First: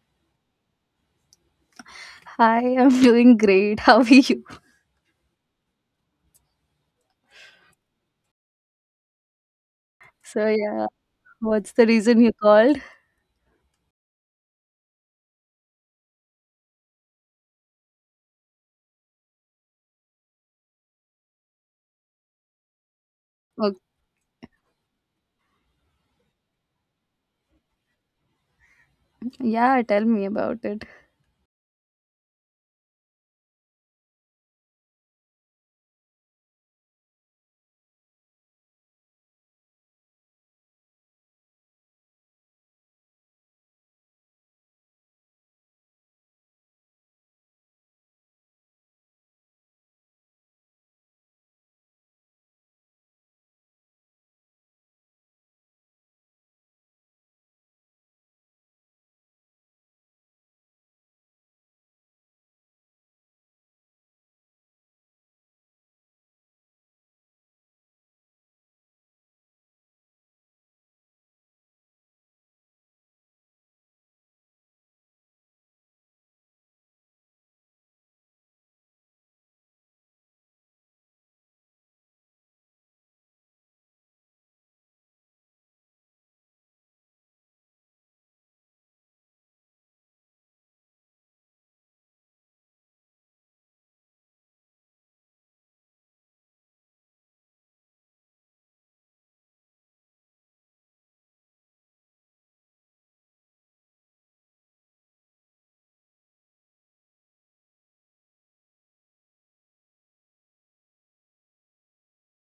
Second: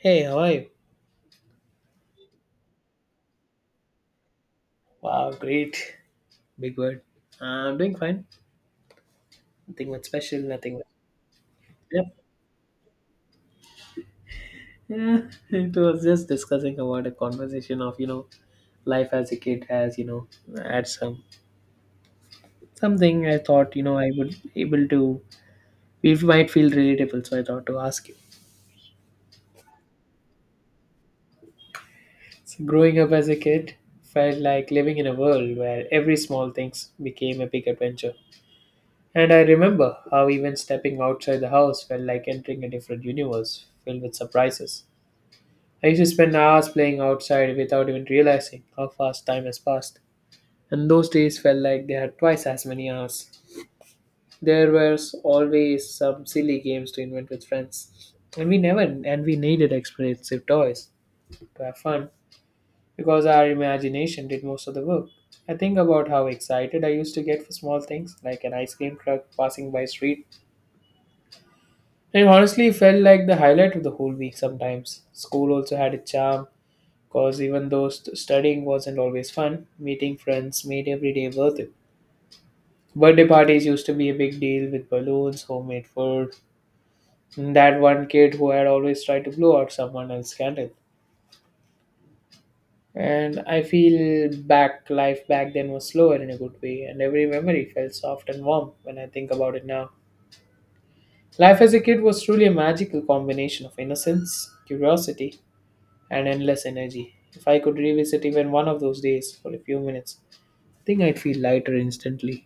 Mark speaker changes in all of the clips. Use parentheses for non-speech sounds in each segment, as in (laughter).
Speaker 1: Hey, how are you?
Speaker 2: Hi, (laughs) I'm doing great. How are you?
Speaker 1: Wow, great. Big word. I'm doing fine. Nothing much special,
Speaker 2: So,
Speaker 1: nothing
Speaker 2: yeah,
Speaker 1: much.
Speaker 2: what's the
Speaker 1: Yep.
Speaker 2: reason you called?
Speaker 1: Yeah, (laughs) it was just discussing about a conversation of, life as a kid has, had something I thought,
Speaker 2: Okay.
Speaker 1: I would able to it might feel relatable, so I thought to ask you.
Speaker 2: Yeah, tell me about it.
Speaker 1: So growing up as a kid felt like living in a world where every small things became a big adventure. And I remember how even stepping outside the house felt like entering a different universe filled with surprises. I used to spend hours playing outside without even realizing how fast time has passed. And those days felt like they had twice as many hours. There was always some silly games to invent with friends. And we never and we needed expensive toys to have fun because our imagination did most of the work. I think about how excited I used to get for small things like an ice cream truck passing by street. It honestly felt like the highlight of the whole week sometimes. School also had a charm because even though studying wasn't always fun, meeting friends made every day worth it. Birthday parties used to be a big deal with balloons, homemade food, and that one kid who had always tried to blow out someone else's candle. And I feel back life back then was slower in a good way, and every memory felt soft and warm when I think about it now. Life as a kid was truly a magical combination of innocence, curiosity, and endless energy. If I could revisit even one of those days for a few minutes, think I'd feel lighter instantly.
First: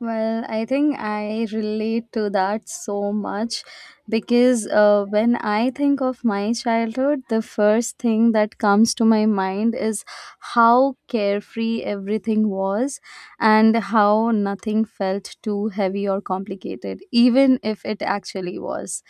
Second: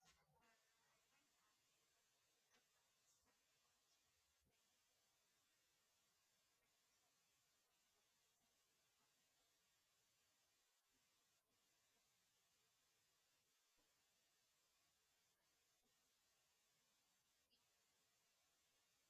Speaker 2: Well, I think I relate to that so much because when I think of my childhood, the first thing that comes to my mind is how carefree everything was and how nothing felt too heavy or complicated, even if it actually was.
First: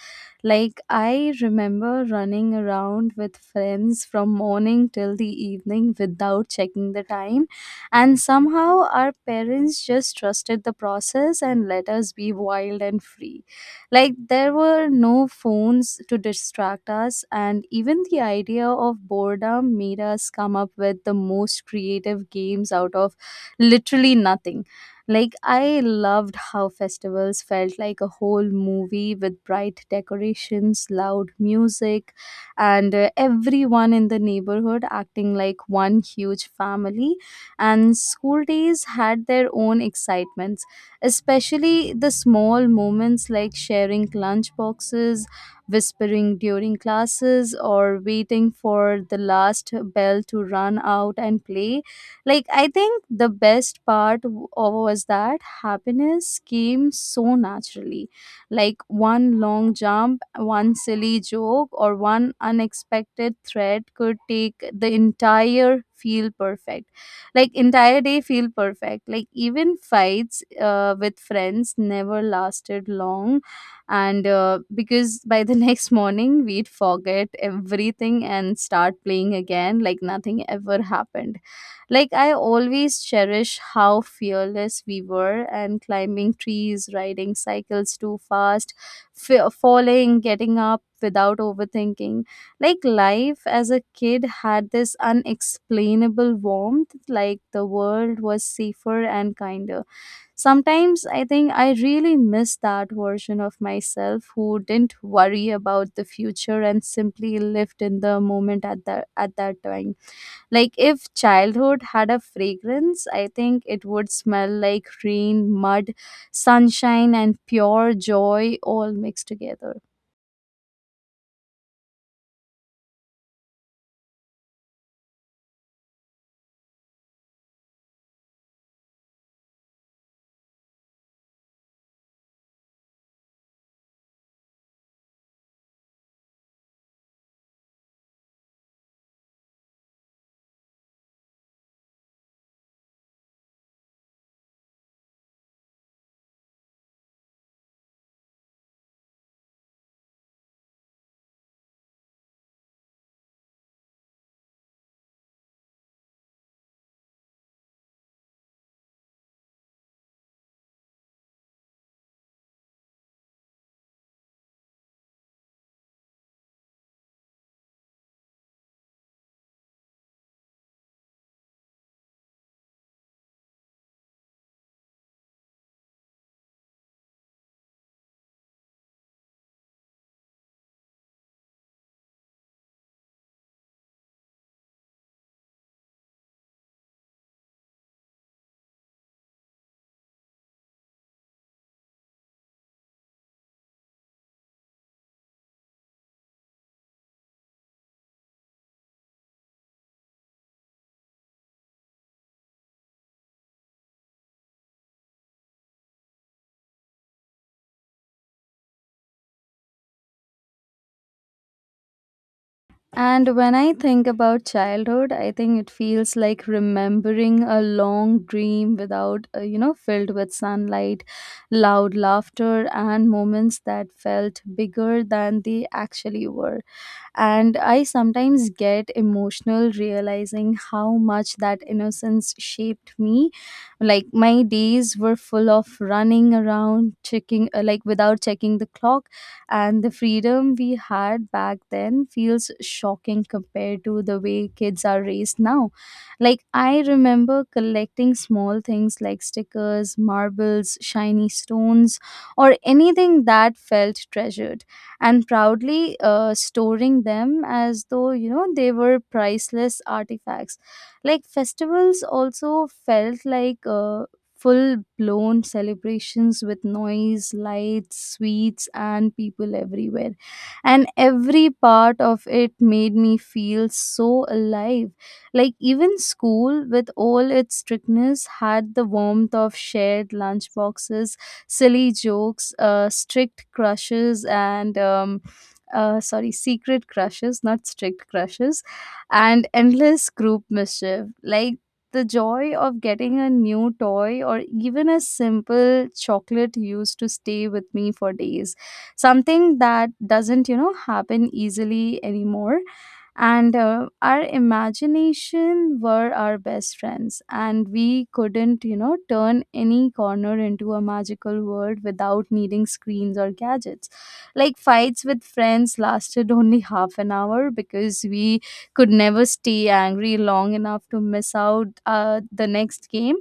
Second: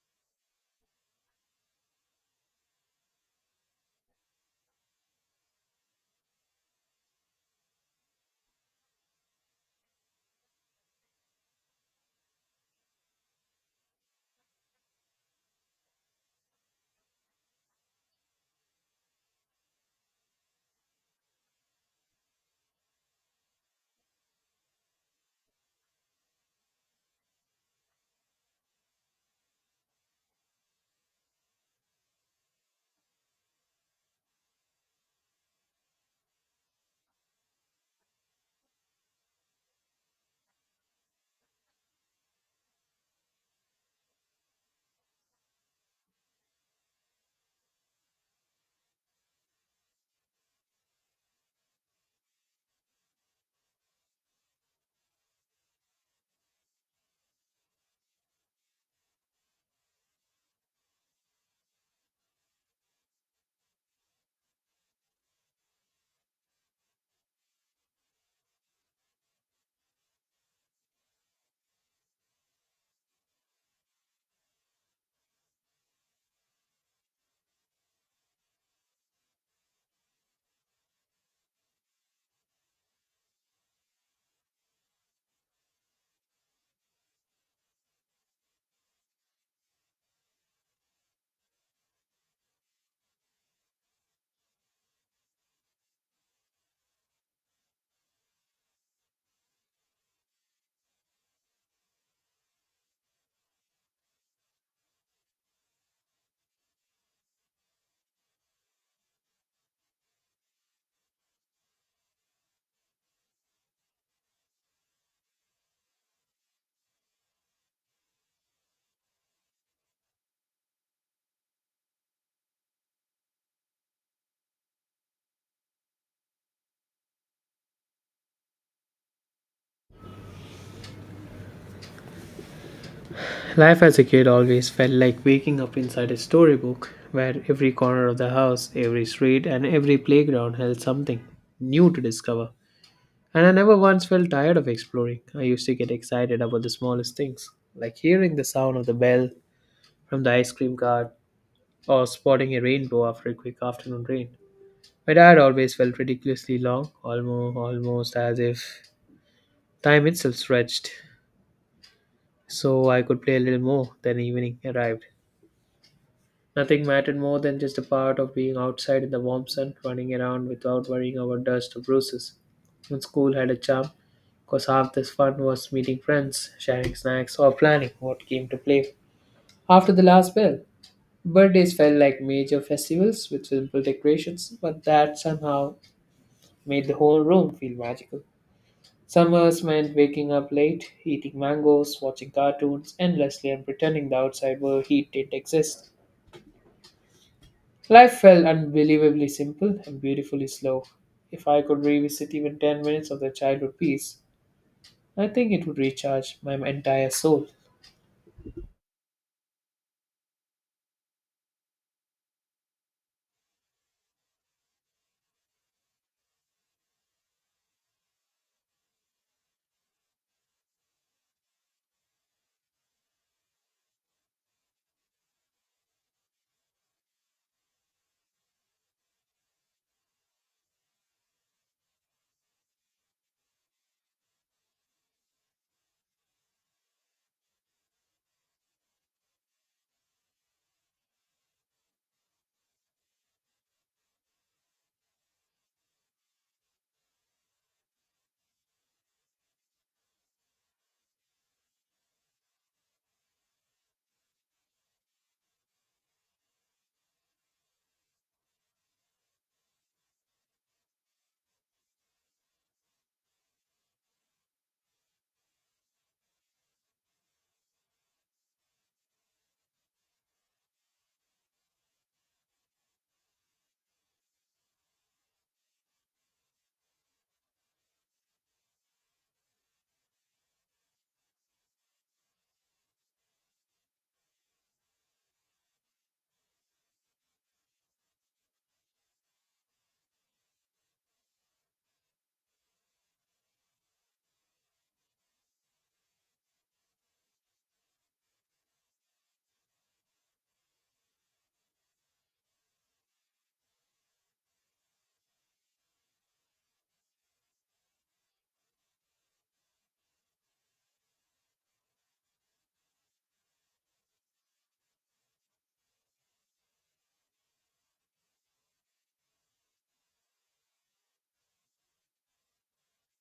Speaker 2: Like, I remember running around with friends from morning till the evening without checking the time, and somehow our parents just trusted the process and let us be wild and free. Like, there were no phones to distract us, and even the idea of boredom made us come up with the most creative games out of literally nothing. Like, I loved how festivals felt like a whole movie with bright decorations, loud music, and everyone in the neighborhood acting like one huge family, and school days had their own excitements, especially the small moments like sharing lunch boxes, whispering during classes, or waiting for the last bell to run out and play. Like, I think the best part was that happiness came so naturally. Like, one long jump, one silly joke, or one unexpected threat could take the entire feel perfect, like entire day feel perfect. Like, even fights with friends never lasted long, and because by the (laughs) next morning we'd forget everything and start playing again like nothing ever happened. Like, I always cherish how fearless we were, and climbing trees, riding cycles too fast, falling, getting up without overthinking. Like, life as a kid had this unexplainable warmth, like, the world was safer and kinder. Sometimes I think I really miss that version of myself who didn't worry about the future and simply lived in the moment at that time. Like, if childhood had a fragrance, I think it would smell like rain, mud, sunshine, and pure joy all mixed together.
Speaker 1: Life as a kid always felt like waking up inside a storybook, where every corner of the house, every street, and every playground held something new to discover. And I never once felt tired of exploring. I used to get excited about the smallest things, like hearing the sound of the bell from the ice cream cart or spotting a rainbow after a quick afternoon rain. My dad always felt ridiculously long, almost as if time itself stretched, so I could play a little more. Then evening arrived, nothing mattered more than just the part of being outside in the warm sun, running around without worrying about dust or bruises. And school had a charm, because half the fun was meeting friends, sharing snacks, or planning what game to play. After the last bell, birthdays felt like major festivals with simple decorations, but that somehow made the whole room feel magical. Summers meant waking up late, eating mangoes, watching cartoons endlessly, and pretending the outside world heat didn't exist. Life felt unbelievably simple and beautifully slow. If I could revisit even 10 minutes of the childhood peace, I think it would recharge my entire soul.
Speaker 2: And when I think about childhood, I think it feels like remembering a long dream without, filled with sunlight, loud laughter, and moments that felt bigger than they actually were. And I sometimes get emotional realizing how much that innocence shaped me. Like, my days were full of running around checking like, without checking the clock, and the freedom we had back then feels shocking compared to the way kids are raised now. Like, I remember collecting small things like stickers, marbles, shiny stones, or anything that felt treasured, and proudly storing them as though, they were priceless artifacts. Like, festivals also felt like full blown celebrations with noise, lights, sweets, and people everywhere, and every part of it made me feel so alive. Like, even school with all its strictness had the warmth of shared lunch boxes, silly jokes, strict crushes, and sorry, secret crushes, not strict crushes, and endless group mischief. Like, the joy of getting a new toy or even a simple chocolate used to stay with me for days. Something that doesn't, happen easily anymore. And our imagination were our best friends, and we couldn't, turn any corner into a magical world without needing screens or gadgets. Like, fights with friends lasted only (laughs) half an hour because we could never stay angry long enough to miss out the next game.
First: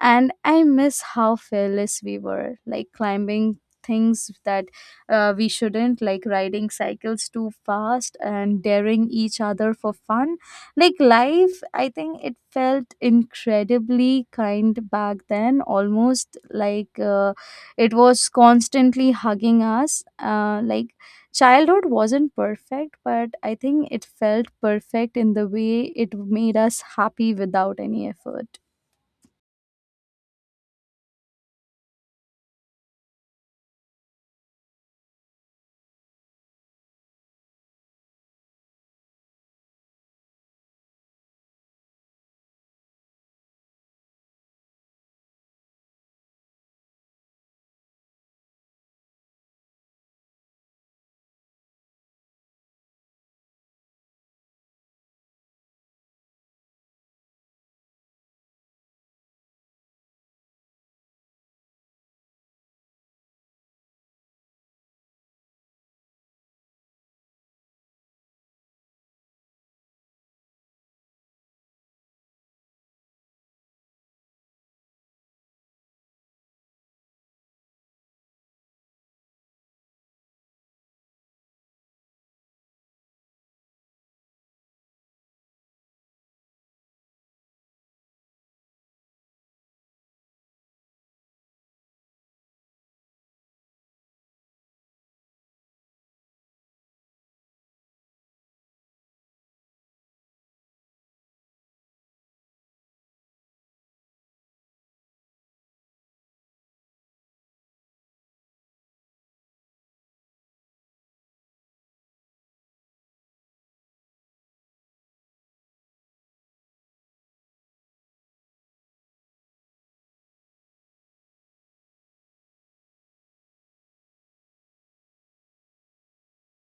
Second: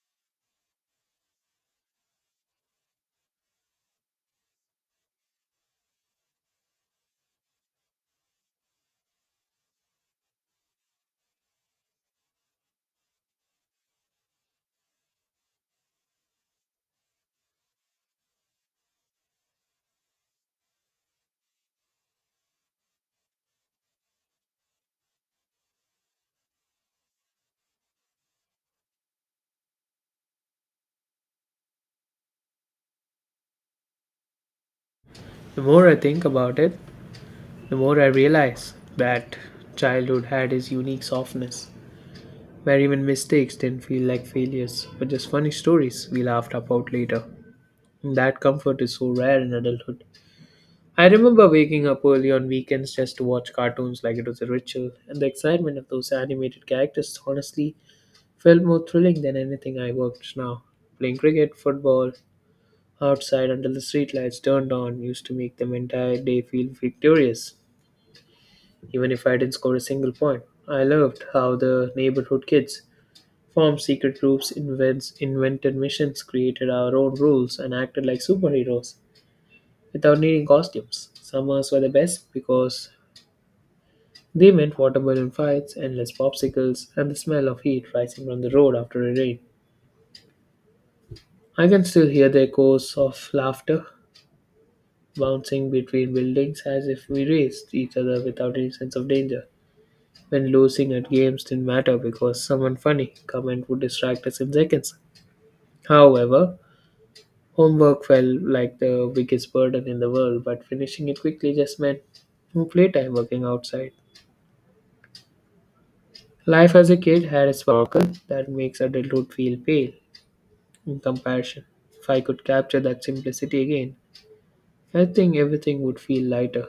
Speaker 2: And I miss how fearless we were, like climbing things that we shouldn't, like riding cycles too fast and daring each other for fun. Like, life, I think it felt incredibly kind back then, almost like it was constantly hugging us, like childhood wasn't perfect, but I think it felt perfect in the way it made us happy without any effort.
Speaker 1: The more I think about it, the more I realize that childhood had its unique softness, where even mistakes didn't feel like failures, but just funny stories we laughed about later. And that comfort is so rare in adulthood. I remember waking up early on weekends just to watch cartoons like it was a ritual, and the excitement of those animated characters honestly felt more thrilling than anything I worked now. Playing cricket, football, outside until the streetlights turned on used to make the entire day feel victorious, even if I didn't score a single point. I loved how the neighborhood kids formed secret groups, invented missions, created our own rules, and acted like superheroes without needing costumes. Summers were the best because they meant water balloon fights, endless popsicles, and the smell of heat rising from the road after a rain. I can still hear the echoes of laughter bouncing between buildings as if we raced each other without any sense of danger. When losing at games didn't matter because someone funny comment would distract us in seconds. However, homework felt like the biggest burden in the world, but finishing it quickly just meant more playtime working outside. Life as a kid had a sparkle that makes adulthood feel pale in comparison. If I could capture that simplicity again, I think everything would feel lighter.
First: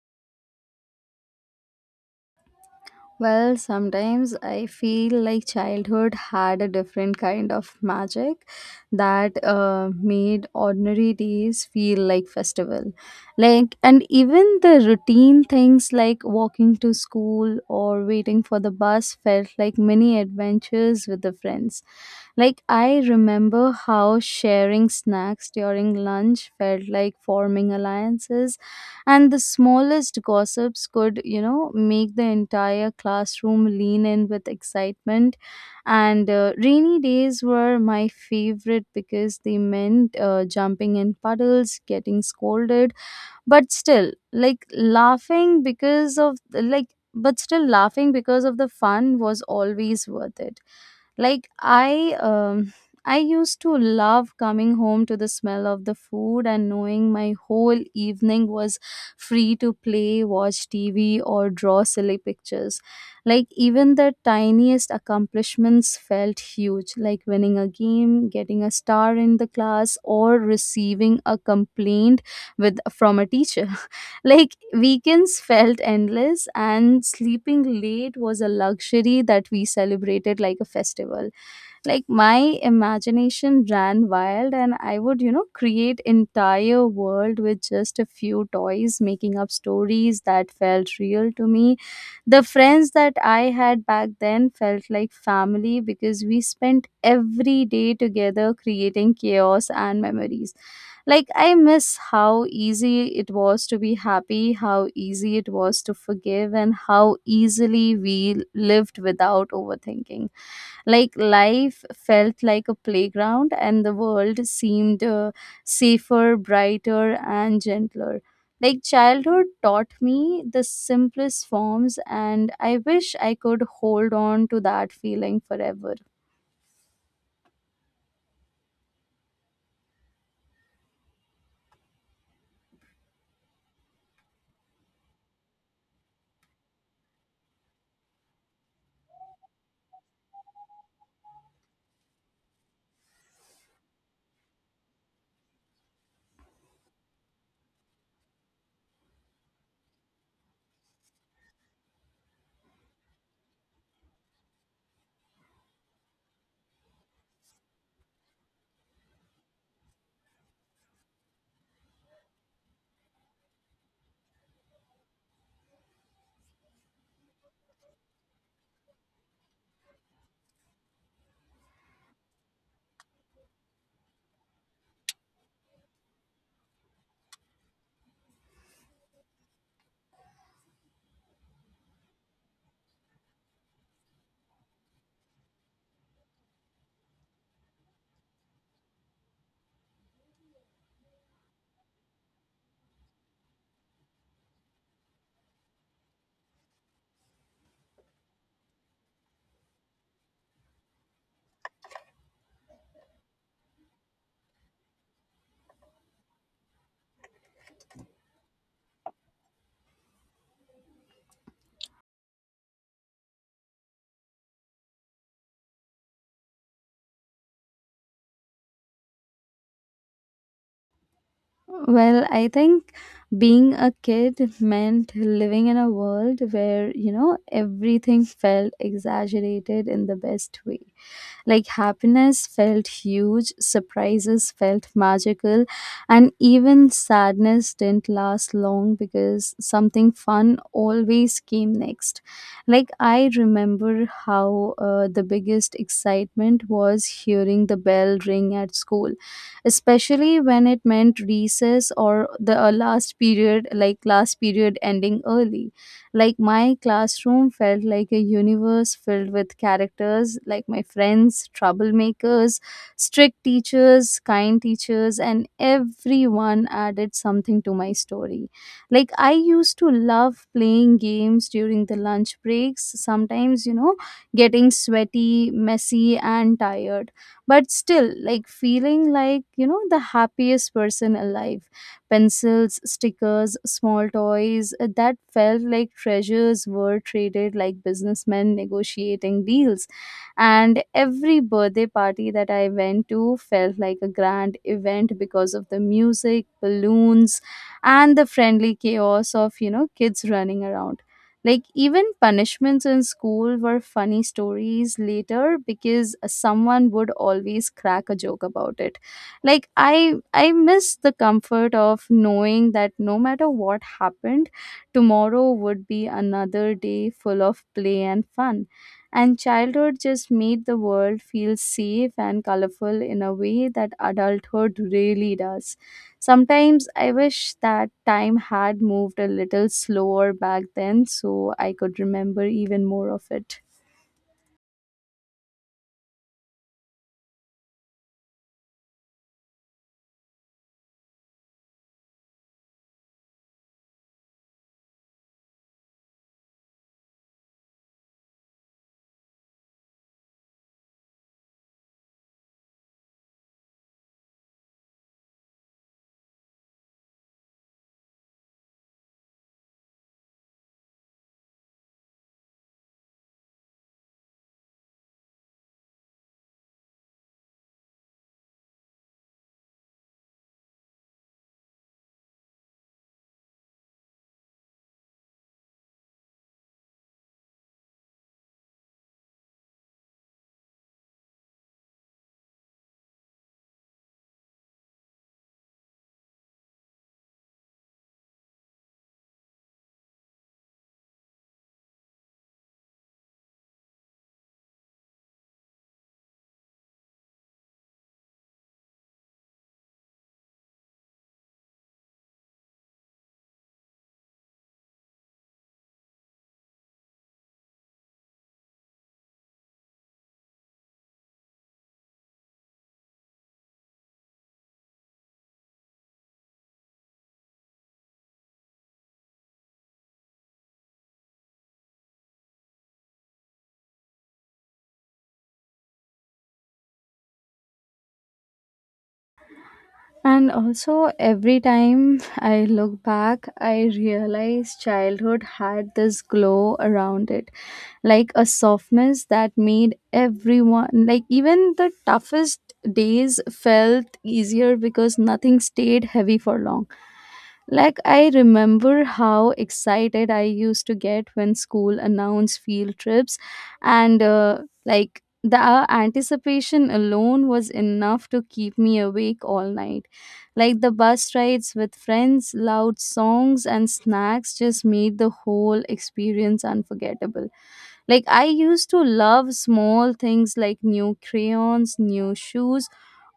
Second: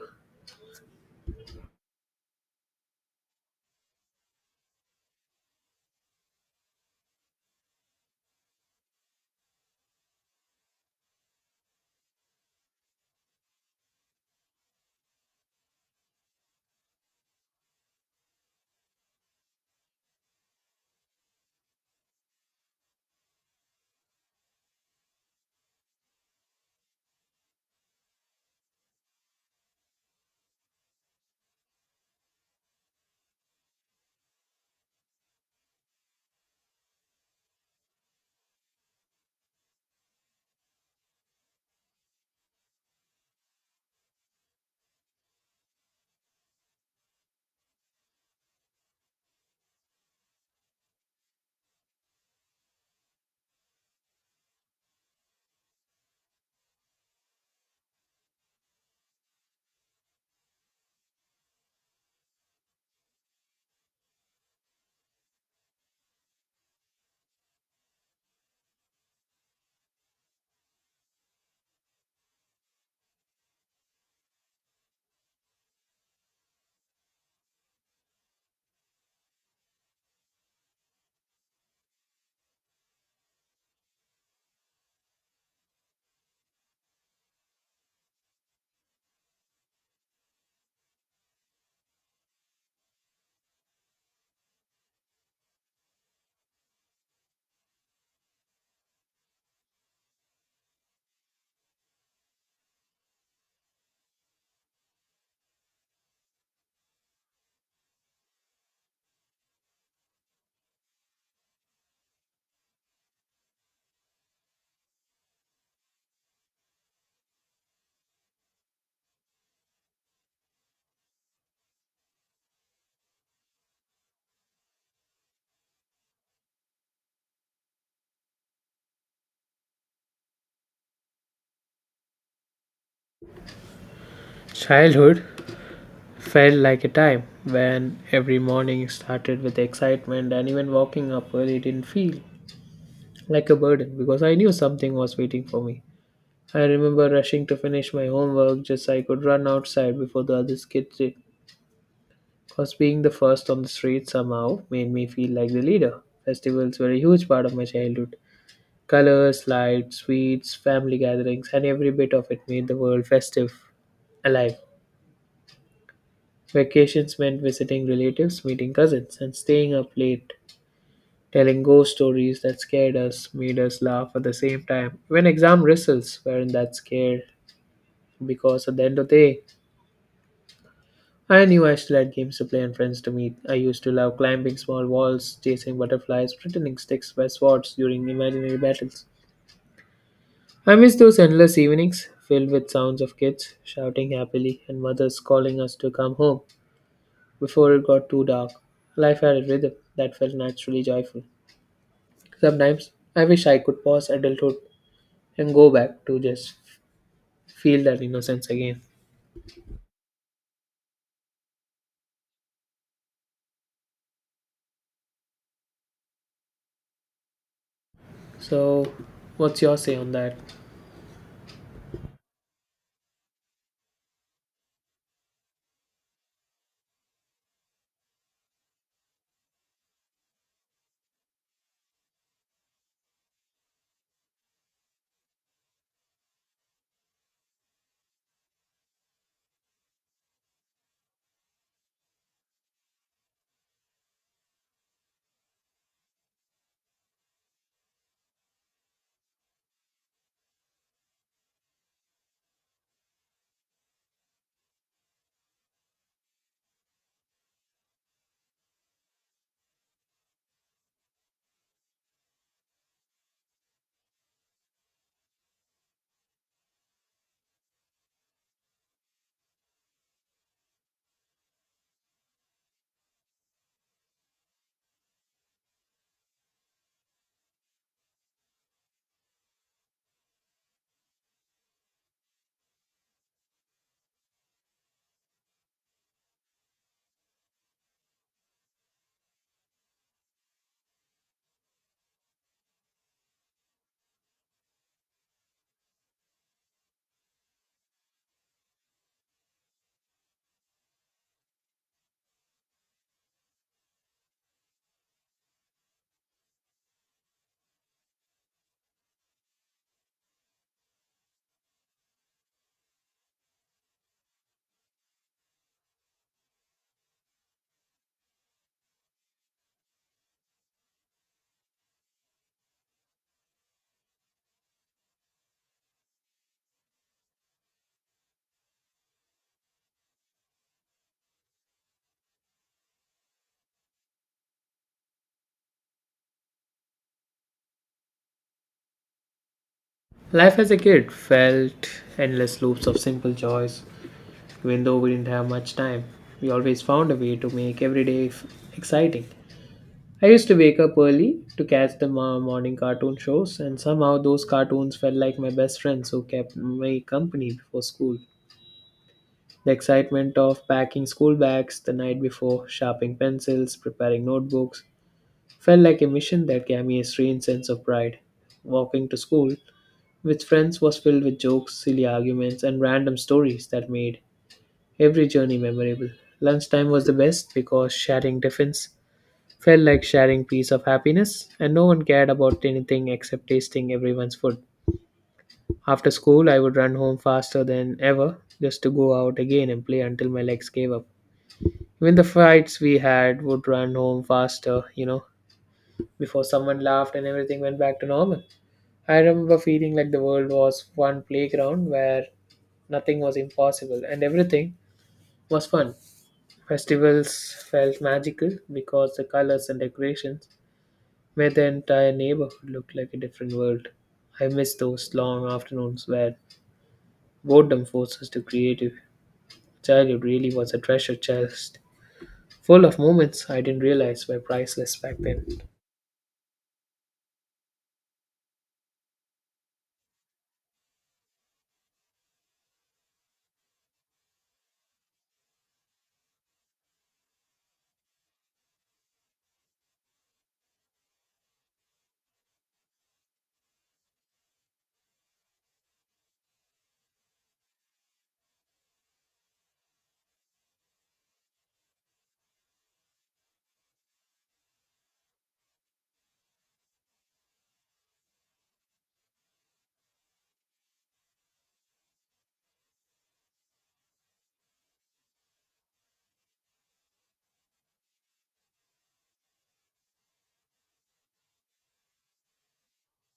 Speaker 2: Well, sometimes I feel like childhood had a different kind of magic that made ordinary days feel like festival. Like, and even the routine things like walking to school or waiting for the bus felt like mini adventures with the friends. Like, I remember how sharing snacks during lunch felt like forming alliances, and the smallest gossips could, make the entire classroom lean in with excitement. And rainy days were my favorite because they meant jumping in puddles, getting scolded, but still like laughing because of like but still laughing because of the fun was always worth it. Like, I used to love coming home to the smell of the food and knowing my whole evening was free to play, watch TV, or draw silly pictures. Like, even the tiniest accomplishments felt huge, like winning a game, getting a star in the class, or receiving a complaint with from a teacher. (laughs) Like, weekends felt endless, and sleeping late was a luxury that we celebrated like a festival. Like, my imagination ran wild, and I would, create entire world with just a few toys, making up stories that felt real to me. The friends that I had back then felt like family because we spent every day together creating chaos and memories. Like, I miss how easy it was to be happy, how easy it was to forgive, and how easily we lived without overthinking. Like, life felt like a playground, and the world seemed safer, brighter, and gentler. Like, childhood taught me the simplest forms, and I wish I could hold on to that feeling forever.
Speaker 1: Childhood felt like a time when every morning started with excitement, and even walking up early didn't feel like a burden because I knew something was waiting for me. I remember rushing to finish my homework just so I could run outside before the other kids did. Because being the first on the street somehow made me feel like the leader. Festivals were a huge part of my childhood. Colors, lights, sweets, family gatherings, and every bit of it made the world festive, alive. Vacations meant visiting relatives, meeting cousins, and staying up late, telling ghost stories that scared us, made us laugh at the same time. Even exam results weren't that scared because at the end of the day, I knew I still had games to play and friends to meet. I used to love climbing small walls, chasing butterflies, pretending sticks were swords during imaginary battles. I miss those endless evenings filled with sounds of kids shouting happily and mothers calling us to come home. Before it got too dark, life had a rhythm that felt naturally joyful. Sometimes I wish I could pause adulthood and go back to just feel that innocence again. So, what's your say on that?
Speaker 2: Well, I think being a kid meant living in a world where, everything felt exaggerated in the best way. Like, happiness felt huge, surprises felt magical, and even sadness didn't last long because something fun always came next. Like, I remember how the biggest excitement was hearing the bell ring at school, especially when it meant recess or the last period, like last period ending early. Like, my classroom felt like a universe filled with characters like my friends, troublemakers, strict teachers, kind teachers, and everyone added something to my story. Like, I used to love playing games during the lunch breaks, sometimes, getting sweaty, messy, and tired, but still, like feeling like, the happiest person alive. Pencils, stickers, small toys that felt like treasures were traded like businessmen negotiating deals. And every birthday party that I went to felt like a grand event because of the music, balloons, and the friendly chaos of, kids running around. Like, even punishments in school were funny stories later because someone would always crack a joke about it. Like, I miss the comfort of knowing that no matter what happened, tomorrow would be another day full of play and fun, and childhood just made the world feel safe and colorful in a way that adulthood really does. Sometimes I wish that time had moved a little slower back then so I could remember even more of it.
Speaker 1: Life as a kid felt endless loops of simple joys. Even though we didn't have much time, we always found a way to make every day exciting. I used to wake up early to catch the morning cartoon shows, and somehow those cartoons felt like my best friends who kept me company before school. The excitement of packing school bags the night before, sharpening pencils, preparing notebooks, felt like a mission that gave me a strange sense of pride. Walking to school with friends was filled with jokes, silly arguments, and random stories that made every journey memorable. Lunchtime was the best because sharing tiffins felt like sharing piece of happiness, and no one cared about anything except tasting everyone's food. After school, I would run home faster than ever just to go out again and play until my legs gave up. Even the fights we had would run home faster, before someone laughed and everything went back to normal. I remember feeling like the world was one playground where nothing was impossible and everything was fun. Festivals felt magical because the colors and decorations made the entire neighborhood look like a different world. I miss those long afternoons where boredom forced us to creative. Childhood really was a treasure chest full of moments I didn't realize were priceless back then.
Speaker 2: And also, every time I look back, I realize childhood had this glow around it, like a softness that made everyone, like even the toughest days, felt easier because nothing stayed heavy for long. Like, I remember how excited I used to get when school announced field trips, and like the anticipation alone was enough to keep me awake all night. Like, the bus rides with friends, loud songs, and snacks just made the whole experience unforgettable. Like, I used to love small things like new crayons, new shoes,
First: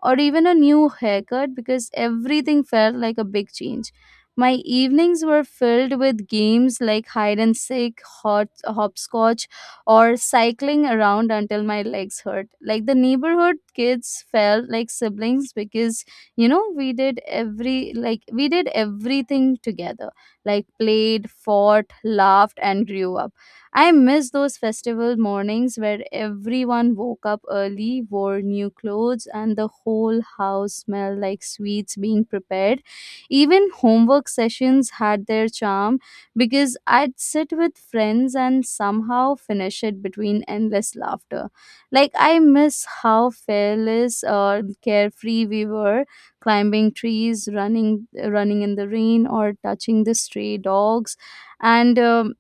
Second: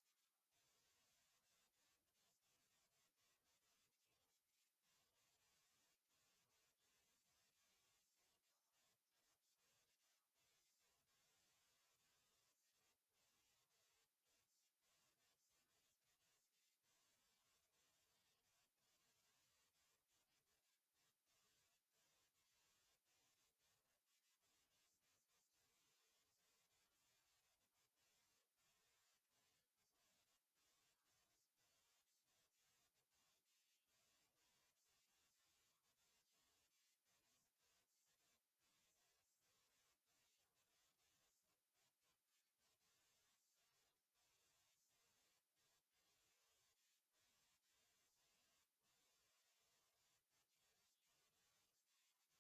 Speaker 2: or even a new haircut because everything felt like a big change. My evenings were filled with games like hide and seek, hopscotch, or cycling around until my legs hurt. Like, the neighborhood kids felt like siblings because, we did everything together. Like, played, fought, laughed, and grew up. I miss those festival mornings where everyone woke up early, wore new clothes, and the whole house smelled like sweets being prepared. Even homework sessions had their charm because I'd sit with friends and somehow finish it between endless laughter. Like, I miss how fearless or carefree we were, climbing trees, running in the rain, or touching the stray dogs and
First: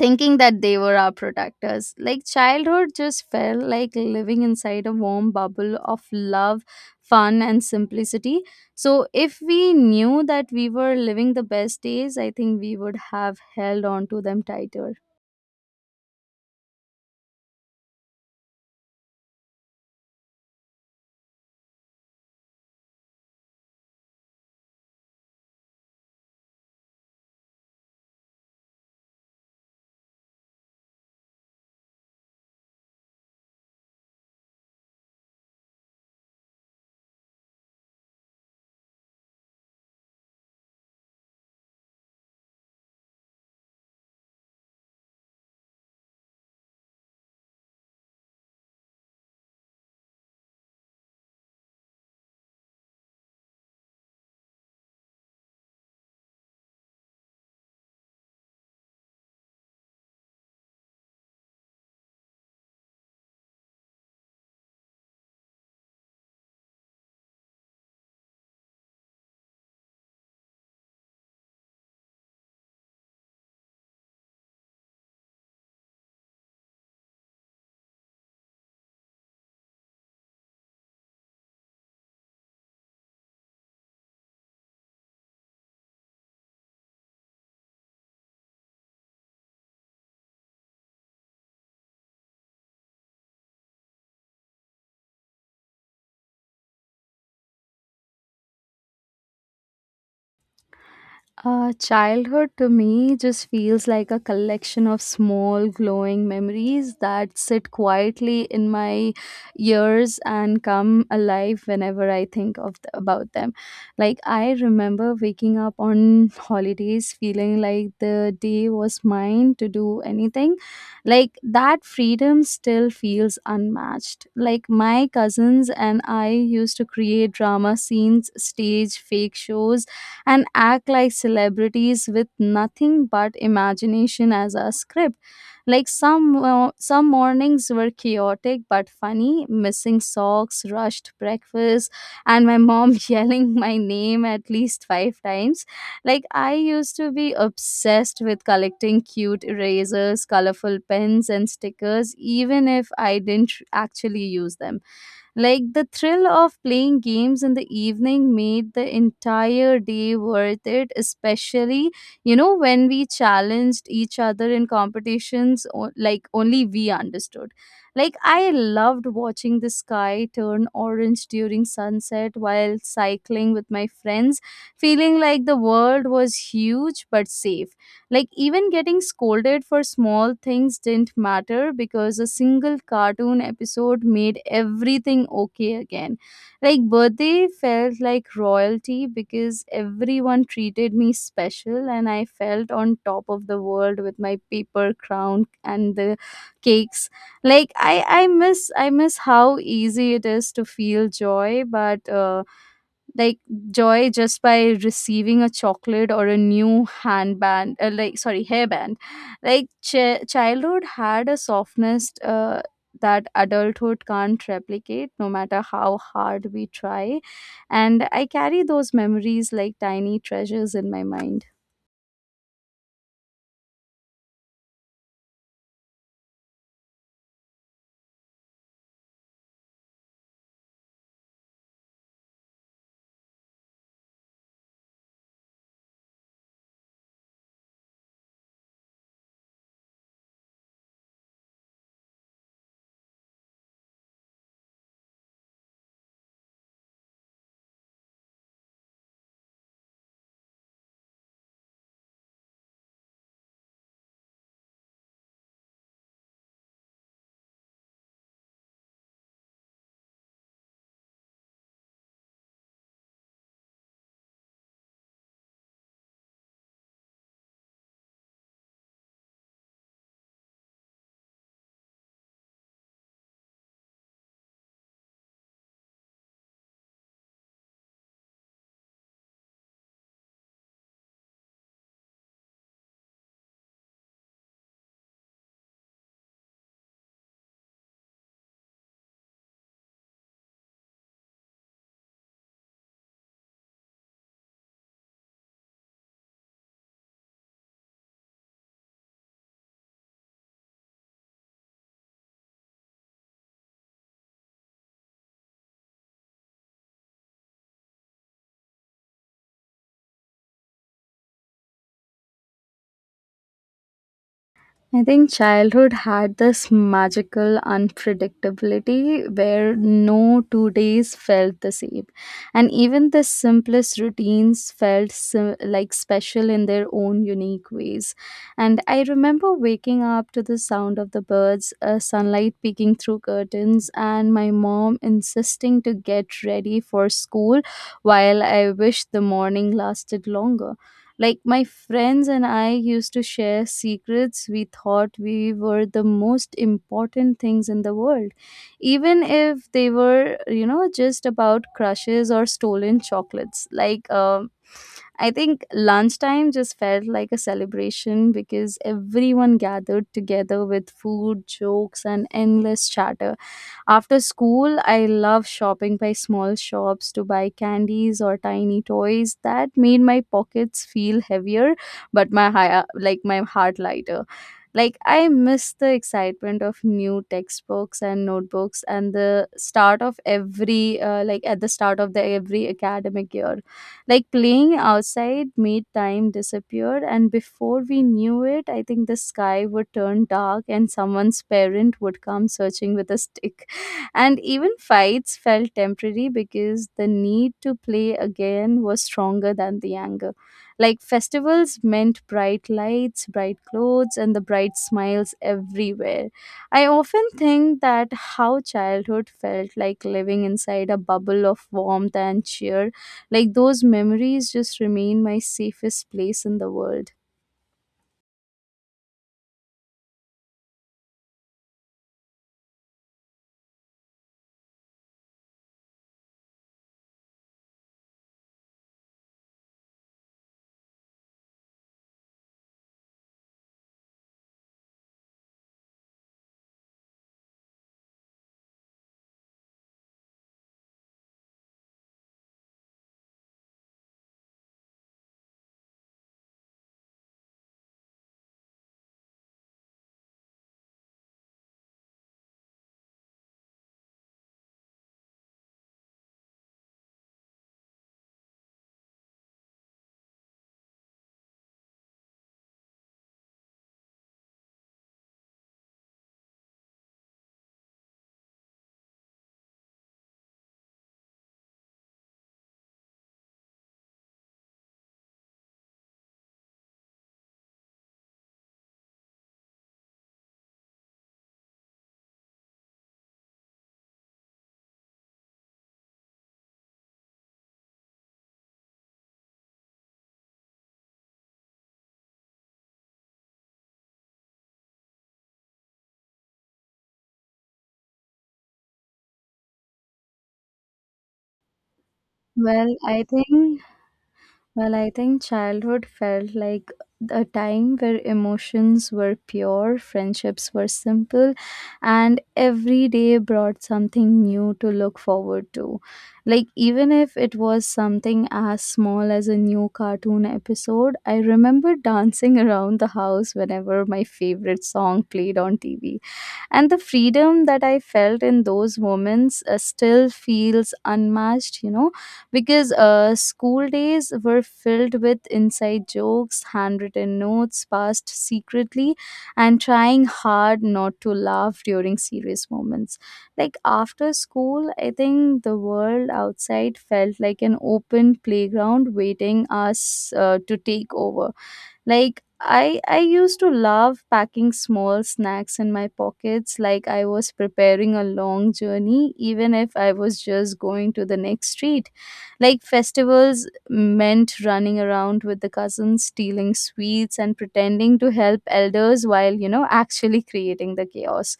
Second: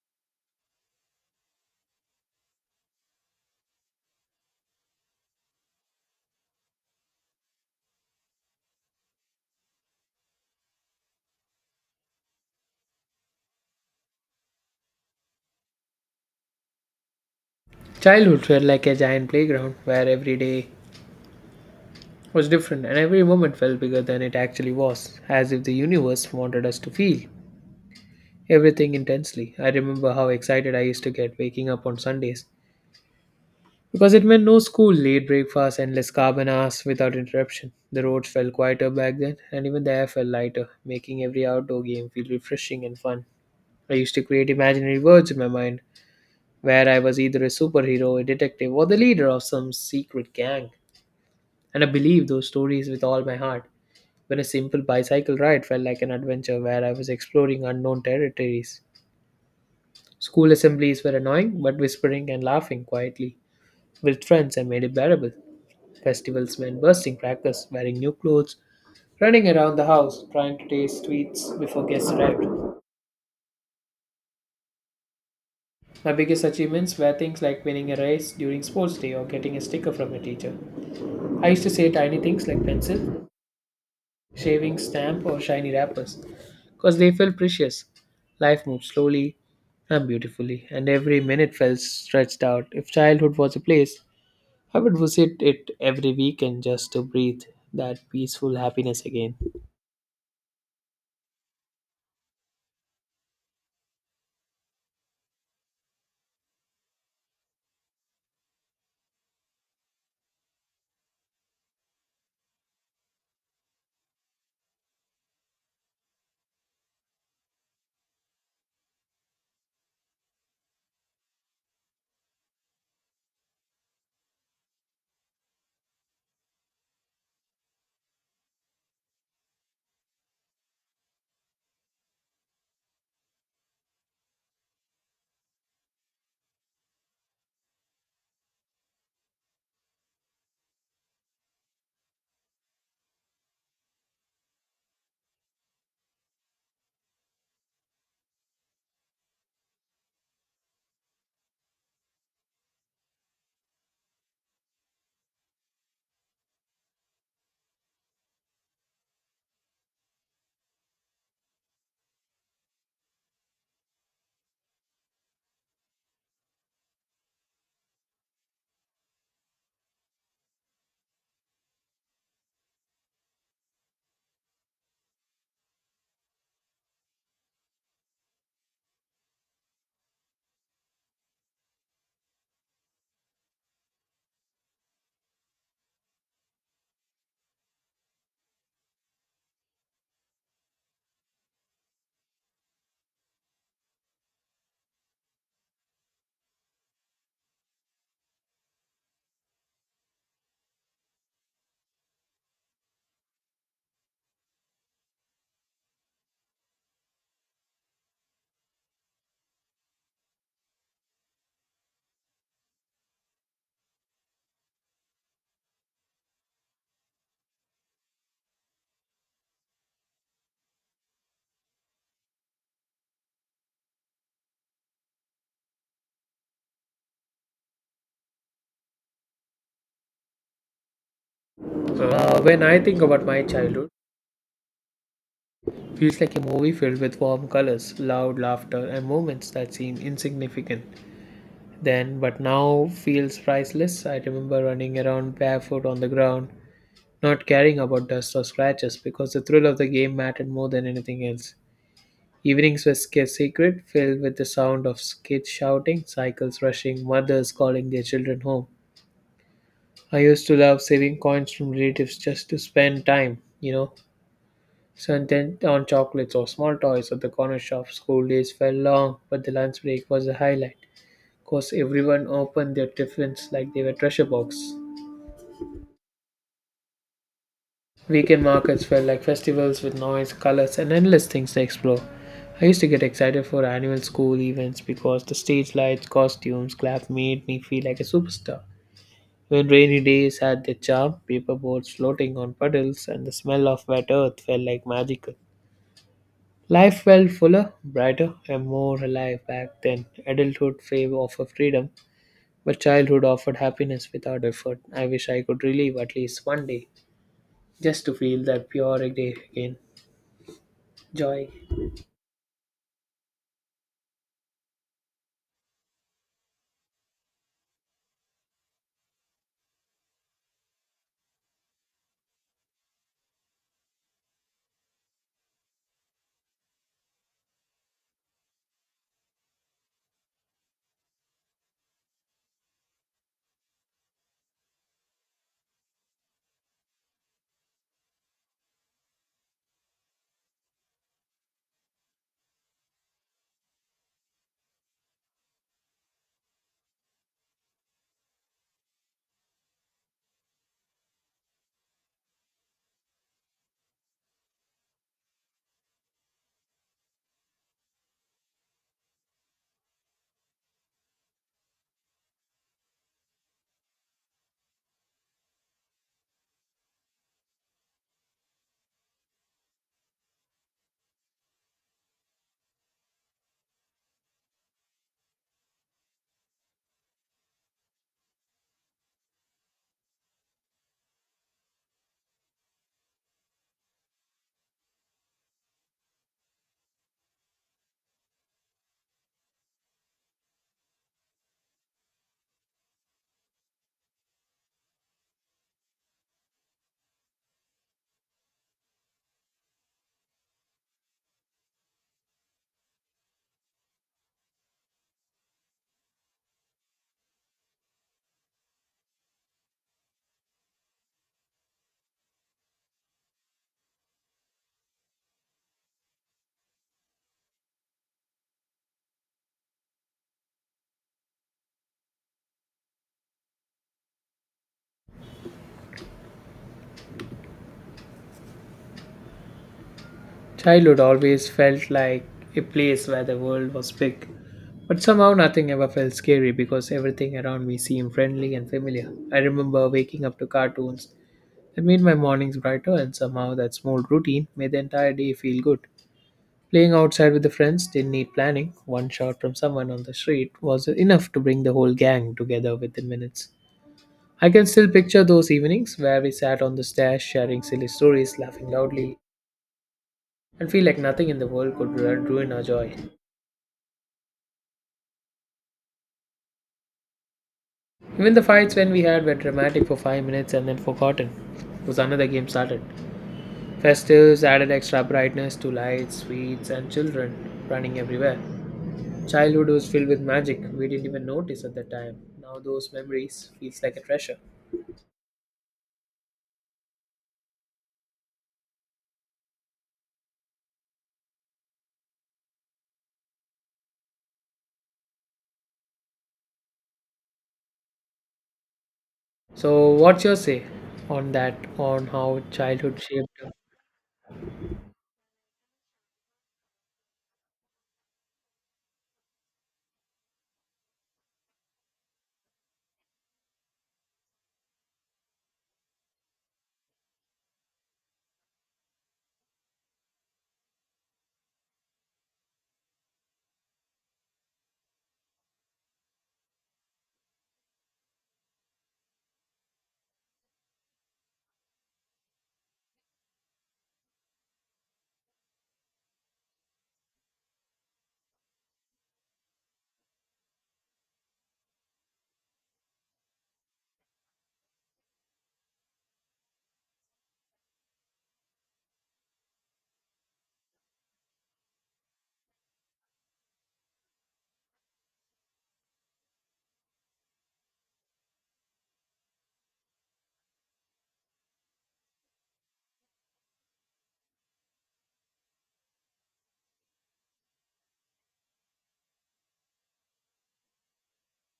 Speaker 2: thinking that they were our protectors. Like, childhood just felt like living inside a warm bubble of love, fun, and simplicity. So, if we knew that we were living the best days, I think we would have held on to them tighter.
Speaker 1: Childhood felt like a giant playground where every day was different and every moment felt bigger than it actually was, as if the universe wanted us to feel everything intensely. I remember how excited I used to get waking up on Sundays because it meant no school, late breakfast, endless carbon hours without interruption. The roads felt quieter back then, and even the air felt lighter, making every outdoor game feel refreshing and fun. I used to create imaginary worlds in my mind where I was either a superhero, a detective, or the leader of some secret gang. And I believe those stories with all my heart, when a simple bicycle ride felt like an adventure where I was exploring unknown territories. School assemblies were annoying, but whispering and laughing quietly. With friends, I made it bearable. Festivals meant bursting crackers, wearing new clothes, running around the house, trying to taste sweets before guests arrived. My biggest achievements were things like winning a race during sports day or getting a sticker from a teacher. I used to say tiny things like pencil, shaving stamp or shiny wrappers because they felt precious. Life moved slowly and beautifully, and every minute felt stretched out. If childhood was a place, I would visit it every weekend just to breathe that peaceful happiness again.
Speaker 2: Childhood to me just feels like a collection of small glowing memories that sit quietly in my ears and come alive whenever I think about them. Like, I remember waking up on holidays feeling like the day was mine to do anything. Like, that freedom still feels unmatched. Like, my cousins and I used to create drama scenes, stage fake shows, and act like celebrities with nothing but imagination as a script. Like some mornings were chaotic but funny, missing socks, rushed breakfast, and my mom (laughs) yelling my name at least 5 times. Like I used to be obsessed with collecting cute erasers, colorful pens, and stickers, even if I didn't actually use them like the thrill of playing games in the evening made the entire day worth it, especially, when we challenged each other in competitions, like only we understood. Like, I loved watching the sky turn orange during sunset while cycling with my friends, feeling like the world was huge but safe. Like, even getting scolded for small things didn't matter because a single cartoon episode made everything okay again. Like, birthday felt like royalty because everyone treated me special, and I felt on top of the world with my paper crown and the cakes like I miss how easy it is to feel joy but like joy just by receiving a chocolate or a new handband sorry, hairband like childhood had a softness that adulthood can't replicate no matter how hard we try, and I carry those memories like tiny treasures in my mind.
Speaker 1: When I think about my childhood, it feels like a movie filled with warm colors, loud laughter, and moments that seem insignificant then, but now feels priceless. I remember running around barefoot on the ground, not caring about dust or scratches because the thrill of the game mattered more than anything else. Evenings were sacred, filled with the sound of kids shouting, cycles rushing, mothers calling their children home. I used to love saving coins from relatives just to spend time, spent on chocolates or small toys at the corner shop. School days felt long, but the lunch break was the highlight. Of course, everyone opened their tiffins like they were treasure box. Weekend markets felt like festivals with noise, colors, and endless things to explore. I used to get excited for annual school events because the stage lights, costumes, clap made me feel like a superstar. When rainy days had their charm, paper boats floating on puddles, and the smell of wet earth felt like magical. Life felt fuller, brighter, and more alive back then. Adulthood fame offered freedom, but childhood offered happiness without effort. I wish I could relive at least one day just to feel that pure day again. Joy.
Speaker 2: I think childhood had this magical unpredictability where no 2 days felt the same. And even the simplest routines felt special in their own unique ways. And I remember waking up to the sound of the birds, sunlight peeking through curtains, and my mom insisting to get ready for school while I wished the morning lasted longer. Like my friends and I used to share secrets we thought we were the most important things in the world, even if they were, just about crushes or stolen chocolates. I think lunchtime just felt like a celebration because everyone gathered together with food, jokes, and endless chatter. After school, I love shopping by small shops to buy candies or tiny toys. That made my pockets feel heavier, but my heart lighter. Like I miss the excitement of new textbooks and notebooks and the start of every like at the start of the every academic year. Like playing outside made time disappear and before we knew it, I think the sky would turn dark and someone's parent would come searching with a stick. And even fights felt temporary because the need to play again was stronger than the anger. Like festivals meant bright lights, bright clothes, and the bright smiles everywhere. I often think that how childhood felt like living inside a bubble of warmth and cheer. Like those memories just remain my safest place in the world.
Speaker 1: Childhood always felt like a place where the world was big, but somehow nothing ever felt scary because everything around me seemed friendly and familiar. I remember waking up to cartoons that made my mornings brighter, and somehow that small routine made the entire day feel good. Playing outside with the friends didn't need planning. One shot from someone on the street was enough to bring the whole gang together within minutes. I can still picture those evenings where we sat on the stairs sharing silly stories, laughing loudly, and feel like nothing in the world could ruin our joy. Even the fights when we had were dramatic for 5 minutes and then forgotten. Was another game started. Festives added extra brightness to lights, sweets, and children running everywhere. Childhood was filled with magic we didn't even notice at the time. Now those memories feels like a treasure. So what's your say on that on how
Speaker 2: Well,
Speaker 1: childhood
Speaker 2: I
Speaker 1: shaped you?
Speaker 2: think Well, I think childhood felt like a time where emotions were pure, friendships were simple, and every day brought something new to look forward to. Like, even if it was something as small as a new cartoon episode, I remember dancing (laughs) around the house whenever my favorite song played on TV, and the freedom that I felt in those moments still feels unmatched, you know, because school days were filled with inside jokes, handwritten notes passed secretly, and trying hard not to laugh during serious moments. Like after school, I think the world outside felt like an open playground waiting us to take over. Like I used to love packing small snacks in my pockets like I was preparing a long journey even if I was just going to the next street. Like festivals meant running around with the cousins, stealing sweets, and pretending to help elders while, actually creating the chaos.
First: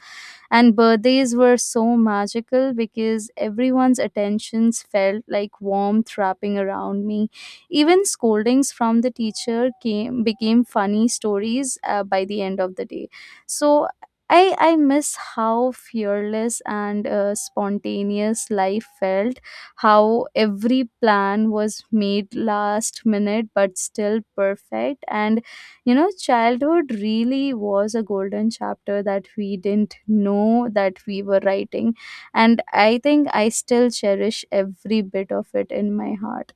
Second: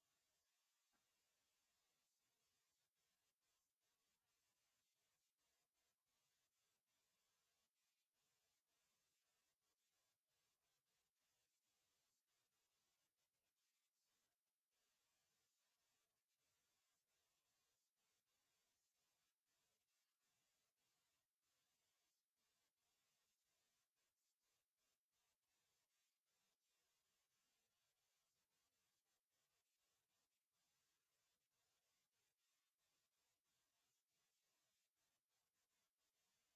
Speaker 2: And birthdays were so magical because everyone's attentions felt like warmth wrapping around me. Even scoldings from the teacher came became funny stories by the end of the day. So I miss how fearless and spontaneous life felt, how every plan was made last minute but still perfect, and you know childhood really was a golden chapter that we didn't know that we were writing, and I think I still cherish every bit of it in my heart.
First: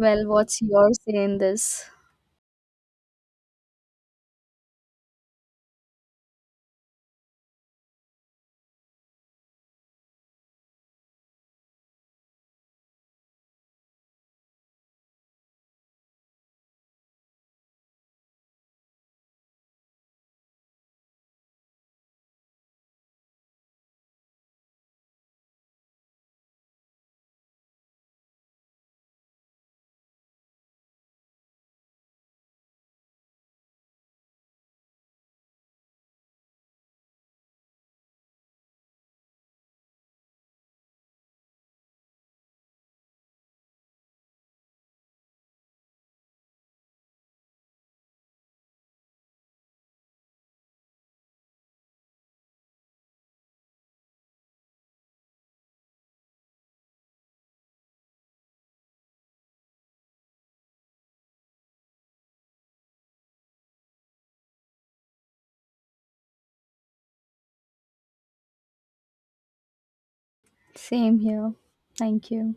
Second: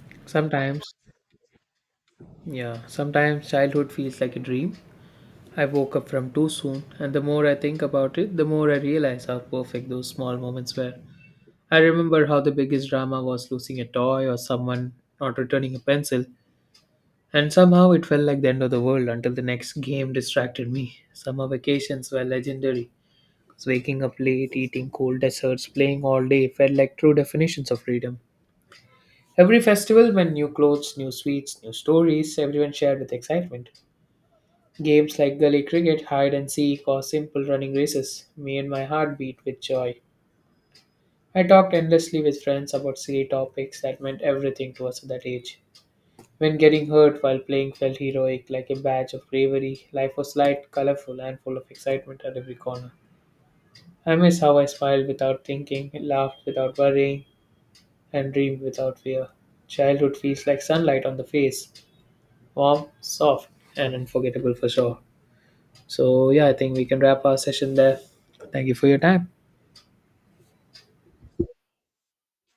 Speaker 2: Well, what's your
Speaker 1: Sometimes,
Speaker 2: say in this?
Speaker 1: yeah, sometimes childhood feels like a dream. I woke up from too soon, and the more I think about it, the more I realize how perfect those small moments were. I remember how the biggest drama was losing a toy or someone not returning a pencil, and somehow it felt like the end of the world until the next game distracted me. Summer vacations were legendary. Waking up late, eating cold desserts, playing all day felt like true definitions of freedom. Every festival meant new clothes, new sweets, new stories, everyone shared with excitement. Games like gully cricket, hide and seek, or simple running races, me and my heart beat with joy. I talked endlessly with friends about silly topics that meant everything to us at that age. When getting hurt while playing felt heroic, like a badge of bravery, life was light, colorful, and full of excitement at every corner. I miss how I smiled without thinking, laughed without worrying, and dreamed without fear. Childhood feels like sunlight on the face, warm, soft, and unforgettable for sure. So, yeah, I think we can wrap our session there. Thank you for your time.
Speaker 2: Same here. Thank you.